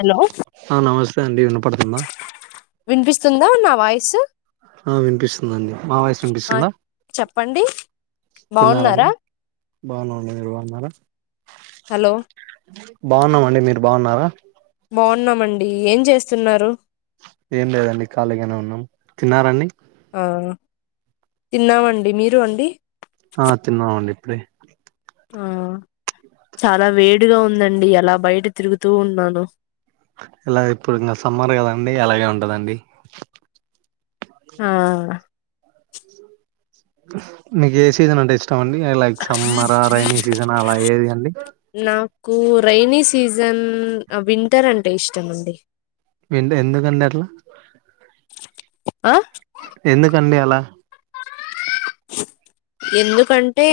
Hello ఆ నమస్తే అండి విన్నపడుతుందా వినిపిస్తుందా నా వాయిసు ఆ వినిపిస్తుందండి మా వాయిస్ ఆ వినిపిస్తుందా చెప్పండి బాగున్నారా తిన్నారండి బాగున్న అండి మీరు బాగున్నారా హలో బాగున్నామండి మీరు బాగున్నారా బాగున్నామండి ఏం చేస్తున్నారు ఏం లేదండి ఖాళీగానే ఉన్నాం తిన్నారండి ఆ తిన్నామండి మీరు అండి ఆ తిన్నామండి ఇప్పుడే ఆ చాలా వేడిగా ఉందండి ఎలా బయట తిరుగుతూ ఉన్నాను ఇలా ఇప్పుడు ఇంకా సమ్మర్ కదండి అలాగే ఉంటదండి ఆ నేకు ఏ సీజన్ అంటే ఇష్ట ఇష్టం అండి ఐ లైక్ సమ్మర్ రైైనీ సీజనా అలా ఏది అండి రైనీ సీజన్ వింటర్ అంటే ఇష్టం అండి ఎందు ఎందుకండి అట్లా ఆ ఎందుకండి అలా ఎందుకంటే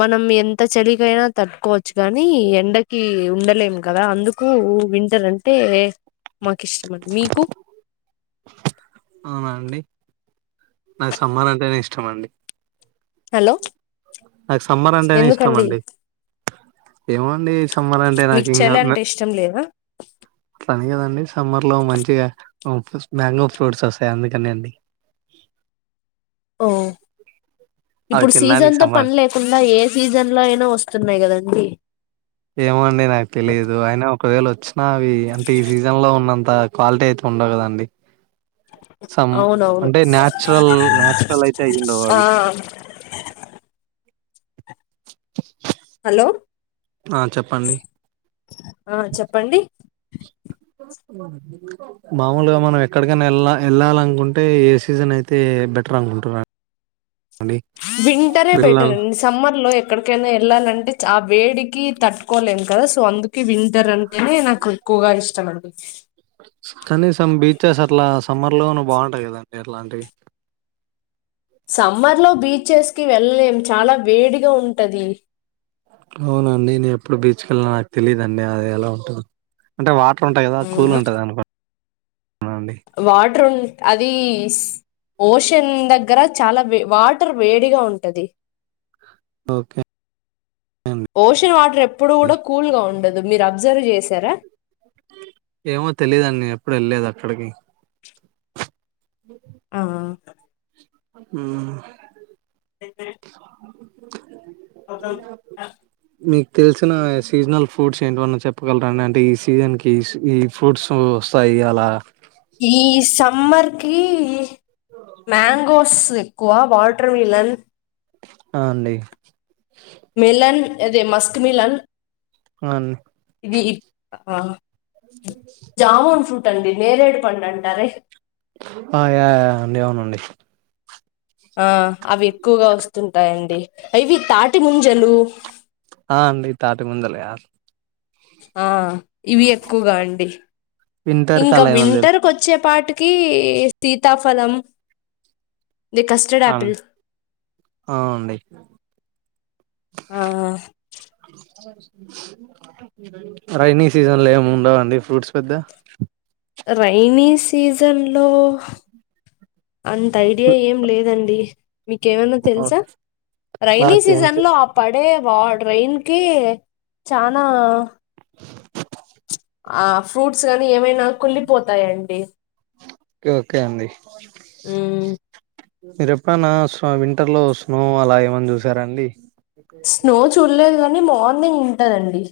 మనం ఎంత చలికైనా తట్టుకోవచ్చు గానీ ఎండకి ఉండలేము కదా అందుకు వింటర్ అంటే మాకిష్టం మీకు అవునాండి నాకు సమ్మర్ అంటేనే ఇష్టం అండి హలో నాకు సమ్మర్ అంటేనే ఇష్టం ఎందుకండి అండి ఏమో అండి సమ్మరంటే నాకు మీకు ఇంగా చలి అంటే ఇష్టం లేదా అట్లా లేదండి సమ్మర్ లో మంచిగా ఉ ఫస్ట్ మ్యాంగోస్ ఫ్రూట్స్ వస్తాయి అందుకని అండి ఓ అవి ఇప్పుడు తినడానికి సీజన్ తో సమ్మర్ పని లేకుండా ఏ సీజన్ లో అయినా వస్తుంది ఉన్నాయ్ కదండీ ఏమోండి నాకు తెలీదు అయిన ఒకవేళ వచ్చ వచ్చిన అవి అంటే ఈ సీజన్ లో ఉన్నంత క్వాలిటీ అయితే ఉండవు కదండి సమ్ అవునవును అంటే న్యాచురల్ న్యాచురల్ అయితే అయుండవు ఆ అవి హలో ఆ చెప్పండి ఆ చెప్పండి మామూలుగా మనం ఎక్కడికైనా వెళ్ళ వెళ్ళాలనుకుంటే ఏ సీజన్ అయితే బెటర్ అనుకుంటున్నార్ వింటరే బెటర్ అండి సమ్మర్ లో ఎక్కడికైనా వెళ్ళాలంటే చ ఆ వేడి కి తట్టుకోలేం కదా సో అందుకే వింటర్ అంటేనే నాకు ఎక్కువగా ఇష్టం అండి కనీసం బీచెస్ అట్లా సమ్మర్ లోనూ బాగుంటాయి కదండి అట్లాంటియి సమ్మర్ లో బీచెస్కి వెళ్ళలేం చాలా వేడిగా ఉంటది అవునండి నేను ఎప్పుడు బీచ్కెళ్ళిన నాకు తెలీదుండి అది ఎలా ఉంటదు అంటే వా అట్ంటాయి కా కూ అవునా ఉంటంది అను వాటర్ ఉ అది ఓషన్ దగ్గర చాలా వే వాటర్ వేడిగా ఉంటది ఓకే అండి ఓషన్ వాటర్ ఎప్పుడు కూడా కూల్ గా ఉండదు అ మీరు అబ్జర్వ్ చేసారా ఏమో తెలిదండి ఎప్పుడు వెళ్ళలేదు అక్కడికి ఆ మ్ మీకు తెలిసిన సీజనల్ ఫ్రూట్స్ ఏంటివన్నా చెప్పగలరాండి అంటే ఈ సీజన్ క ఈ ఫ్రూట్స్ వస్తాయి అలా అమర్కి మ్యాంగోస్ ఎక్కువ వాటర్ మిలన్ అ అండి మిలన్ ఏదే మస్క్ మిలాన్ అవును ఈ ఆ జామున్ ఫ్రూట్ అండి నేరడు పండ్లంటరు ఆ యా అండి విన్ననండి ఆ అవి ఎక్కువగా వస్తుంటాయండి అవి తాటి మంజలు ఆ అండి తాటి మందలా ఆ ఇవి ఎక్కువగా అండి వింటర్ ఇంకా కలా ఏమన్నా తెలు వింటర్క్ వచ్చే పాటికి కీ సీతాఫలం ఇది కస్టర్డ్ అవును ఆపిల్ అవునండి ఆ రైనీ సీజన్ ల ఏమి ఉండవండి ఫ్రూట్స్ పెద్ద రైనీ సీజన్ లో అంత ఐడియా ఏం లేదండి మీకేమన్నా తెలుసా రైైనీ నాకేం సీజన్ లో ఓకే ఆ పడే వా డ్రైన్ కి చానా ఆ ఫ్రూట్స్ సర్ ఎమైనా కుల్లిపోతాయండి ఓకే అండి ఊమ్ మీరు ఎప్పుడన్నా స్నో వింటర్ లో స్నో అలా ఏమన్నా జూశారాఅండీ స్నో చూలేదు గ నె మార్నింగ్ ఉంటనండి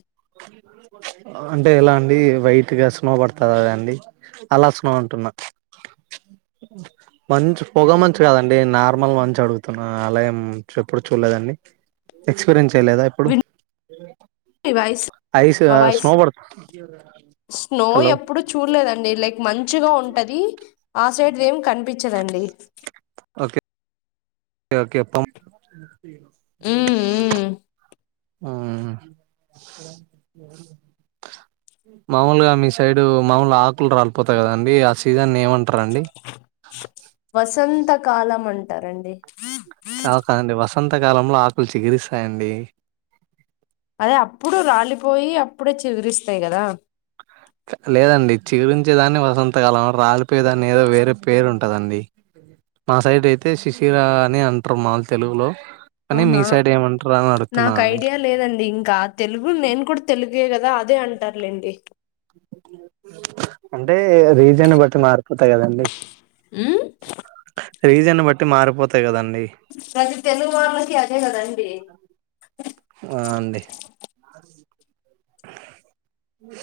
అంటే ఎలా అండి వైట్గా స్నో వడతాదా అండీ అలా స్నో అంటున్నా మంచు పొగ మంచు గాదండి నార్మల్ మంచు అడుగుతున్నా, అలా ఏం ఎప్పుడు చూలేదండి ఎక్స్పీరియన్స్. తేలేదా ఇప్పుడు ఐస్ మా వాయిస్ స్నో హలో ఎప్పుడు చూలేదండి లైక్ మంత్ చుగా ఉంటది ఆ సైడ్ ఏం కనిపించదండి ఓకే ఓకే పం బ మ్మ్, మ్మ్. ఉమ్ మామూలుగా మీ సైడ్ మామూలు ఆకులు రాలిపోతాయి కదండి ఆ సీజన్ ని ఏమ వసంత కాలం అంటారండి కాదు కాదండి వసంతకాలంలో ఆకులు చిగిరిస్తాయండి అదే అప్పుడు రాలిపోయి అప్పుడే చిగురిస్తయి కదా లేదండి చిగురించేదాన్ని వసంతకాలం రాలిపోయేదాన్ని ఏదో వేరే పేరు ఉంటదండి మా సైడ్ అయితే శిశిరా అని అంటారు మాకు తెలుగులో కానీ మీ అవునా సైడ్ ఏమంటారు అని నాకు అడుగుతున్నానండి ఐడియా లేదండి ఇంకా తెలుగు నేను కూడా తెలుగే కదా అదే అంటారులేండి అంటే రీజన్ ని బట్టి మారిపోతాయి కదండి ఉమ్ రీజన్ ని బట్టి మారిపోతయి కదండి ప్రతి తెలుగోళ్ళకి అదే కదండి ఆ అండి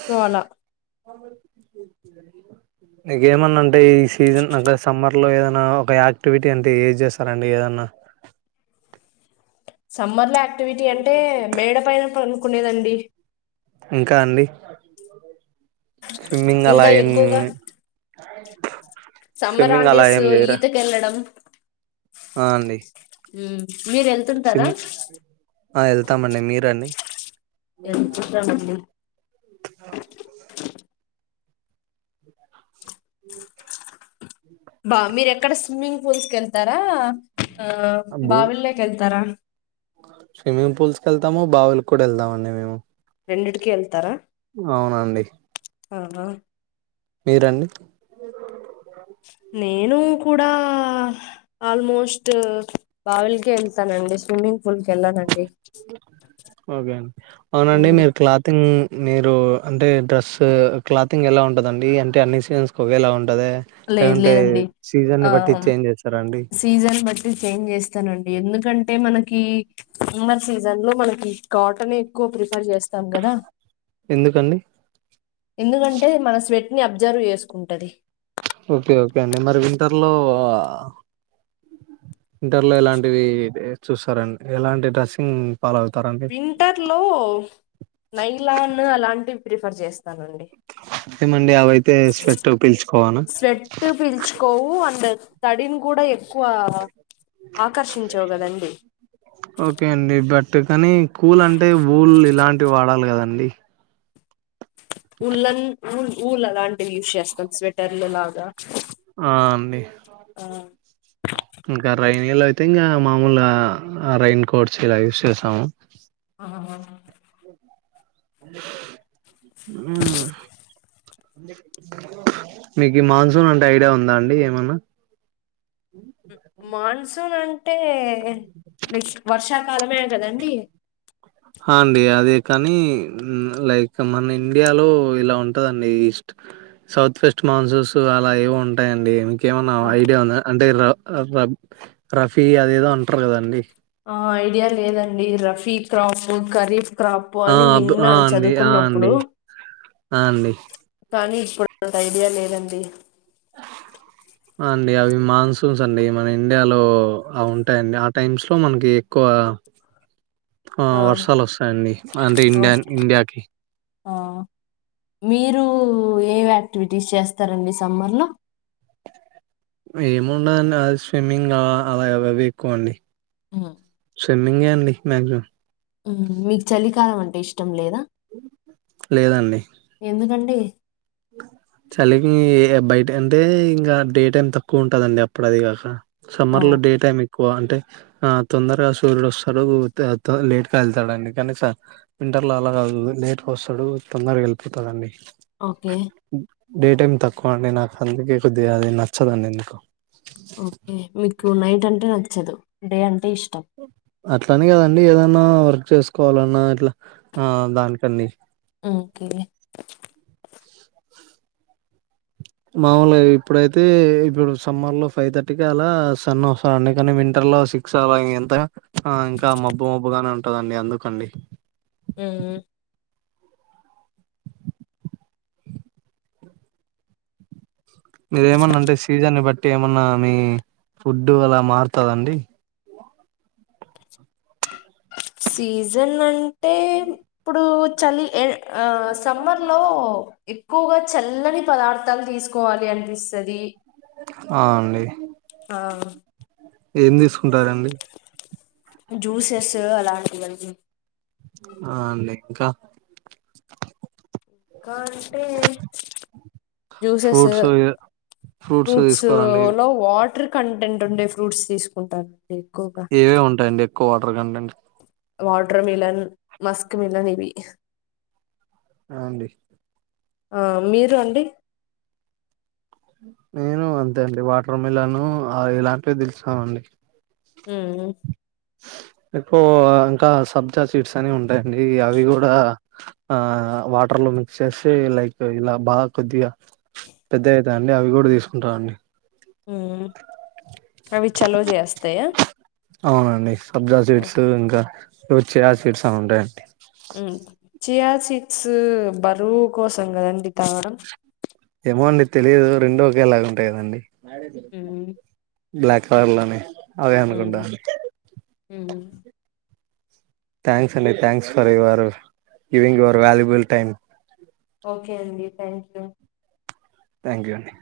తోల నీకేమన్నా అంటే ఈ సీజన్ అంటె సమ్మర్ ఇటిల్లో ఏదనా ఒక యాక్టివిటీ అంటే ఏజ్ చేస్తారండి ఏదన్నా సమ్మర్లా యాక్టివిటి అంటే మేడ పైన కునేదండి ఇంకా అండి స్విమ్మింగ్ అలా ఇంకా ఏం ఎక్కువగా అ సమ్మర్ ఆల్డేసు ఈత కెళ్ళడం. ఆ అండి ఊ సిమ్ ఆ ఎళ్తామండి మీరండి వెళ్తుంటామండి ఊ బా మీరెక్కడ స్విమ్మింగ్ ఫూల్స్ కెళ్తరా ఆ అబ్బో బావిలోకి ఎళ్తారా స్విమ్మింగ్ పూల్స్ కెళ్తాము బావులికి కూడా ఎళ్తామండి మేము రెండింటికి ఎళ్తారా అవునండి అవునా మీరండి నేను కూడా ఆల్మోస్ట్ బావిలకె ఎళ్తానండి స్విమ్మింగ్ పూల్ కి వెళ్ళానండి అవునండి మీరు క్లాతింగ్ మీరు అంటే డ్రెస్ క్లాతింగ్ ఎలా ఉంటదండి అంటే అన్ని సీజన్స్ కి ఒకేలా వుం లేదు లేదండి ఆ బట్టి చేంజ్ చేస్తారా అండి సీజన్ బట్టి చేంజ్ జేస్తనండి ఎందుకంటే మనక్ కి సమ్మర్ సీజన్ లో మనకి కాటన్ ఎక్కువ ప్రిఫర్ జేస్తాం గదా ఎందుకండి ఎందుకంటే మన స్వెట్ ని అబ్జర్వ్ ఏసుకుంటది ఓకే ఓకే అండి మరి వింటర్లో ఆ వింటర్లో ఎలాంటివి చుస్తరండి ఎలాంటి డ్రెస్సింగ్. ఫాలో అవుతారండి వింటర్ లో నైలాన్ అలాంటివ్ ప్రిఫర్ చేస్త ఏమండి అవైతే స్వెట్ పీల్చుకోవానా స్వెట్ పీల్చుకోవు అండ్ దెన్ తడిను కూడా ఎక్కువ ఆకర్షించవు కదండి టు కాని కూల్ అంటే ఊల్ ఇలాంటివి వాడాలి కదండి వులెన్ వూల్ వూల్ అలాంటివి యూస్ చేస్తాం స్వెటర్లు లాగా ఆ అండి ఆ ఇంకా రైన్ లో అయితే ఇంకా మామూలు రైయిన్ కోట్స్ ఇలా యూస్ చేస్తాము ఆహా హుమ్ మీకు ఈ మాన్సూన్ అంటే ఐడియా ఉందా అండి ఏమన్నా మాన్సూన్ అంటే విక్స్డ్ వర్షాకాలమే కదండి అ అండి అదే కానీ లైక్ మన ఇండియాలో ఇలా ఉంటదండి ఈస్ట్ సౌత్ వెస్ట్ మాన్సూన్స్ అలా ఏవో ఉంటాయండి కేమన్నా ఐడియా ఉంద అంటే ర ఆ రక్ రఫీ అదేదో అంటారు కదండి ఆ ఐడియా లేదండి రఫ్ ఫీ క్రఫున్ కరిఫ్ క్రాప్ ఆ అని అబ్ ఆ విన్నాను అండి ఆ అండి చదువుకున్నప్పుడు ఆ అండి కానీ ఇప్పుడు అంత ఐడియా లేదండి అండి అవి మాన్సూన్స్ అండి మన ఇండియాలో అవి ఉంటాయండి ఆ టైమ్స్ లో మనకి ఎక్కువ ఆ వర్షాలు వస్తాయండి అంటే ఆ ఇండియాన్ ఇండియాకి ఆ మీరు ఏ యాక్టివిటీస్ చేస్తారండి సమ్మర్లో ఏముండదండి ఆ స్విమ్మింగ్ అ అలా య అవ్ అవే ఎక్కువ అండి ఉ స్విమ్మింగే అండి మాక్సిమం ఉ మీకు చలికాలం అం ఇష్టం లేదా లేదండి ఎందుకండి చలికి బయట అంటే ఇంకా డే టైం తక్కువ ఉంటది అండి అప్పుడు అది కాక ఆ సమ్మర్ లో డే టైమ్ ఎక్ ఎక్కువ అంటే ఆ తొందరగా సూర్యుడు వస్తాడు, త త లేటుగా వెళ్తాడండి, కనీక వింటర్ లో అలా కాదు లేట్గా వస్తాడు తొందరగా వెళ్ళిపోతాదండి. ఓకే డే టైమ్ తక్కువ అండి నాకు అందుకే కొద్దిగా అది నచ్చదండి ఎందుకో ఓకే మీకు నైట్ అంటే నచ్చదు డే అం అట్లానే కదండి ఏదన్నా వర్క్ చేసుకోవాలన్నా ఇట్లా ఆ దానికండి ఒకే మాములుగా ఇప్పుడైతే, ఇప్పుడు సమ్మర్ లో ఫైవ్ థర్టీకి ఆలా, సన్న ఆఫ్ అండి కానీ వింటర్ లో సిక్స్ అలా ఎంత ఆ ఇంకా మబ్బు మబ్బుగానే ఉం ఉంటదండి అందుకండి ఉ మీరేమన్నా అంటే సీజన్ని బట్టి ఏమన్నా మీ ఫుడ్డు అలా మారుతదండి సీజన్ అంటే ఇప్పుడు చలి ఎ ఆ సమ్మర్ లో ఎక్కువగా చల్లని పదార్థాలు తీసుకోవాలి అనిపిస్తది అ అండి ఆ ఏం తీసుకుంటారండి జ్యూసెస్ అలాంటివండి ఆ అండి ఇంకా ఇంకా అంటే జూసేస్ ఫ్రూట్స్ ఫ్రూట్స్ లో వాటర్ కంటెంట్ ఉండే ఫ్రూట్స్ తీసుకుంటాను ఏవేవి ఉంటాయండి quarter content water melon Musk melon ఇవి ఆ అండి ఆ మీరు అండి నేను అంతే అండి వాటర్ మిలను అ ఇలాంటివి తెలుసామండి మ్ ఎక్కువ ఇంకా సబ్జా సీడ్స్ అని ఉంటాయి ఉంటాయి అండి అవి కూడా ఆ వాటర్ లో మిక్స్ చేసి, లైక్ ఇలా బాగా కొద్దిగా పెద్దగా అవుతుయి అండి అవి కూడా తీసుకుంటానండి. మ్ అవి చలువ చేస్తాయా అవునండి సబ్జా సీడ్స్ ఇంకా చియా సీడ్స్ అని ఉంటాయండి మ్ చియా సీడ్స్ బరువు కోసం కదండి తారు ఏమో అండి తెలియదు రెండు ఒకేలా ఉంటాయి కదండి వాడేది ఉమ్ బ్లాక్ కలర్ లోనే అదే ఉమ్ అనుకుంట అండి ఉమ్ థాంక్స్ అండి thanks for your giving your valuable time okay అండి థ్యాంక్ యూ థ్యాంక్ యూ అండి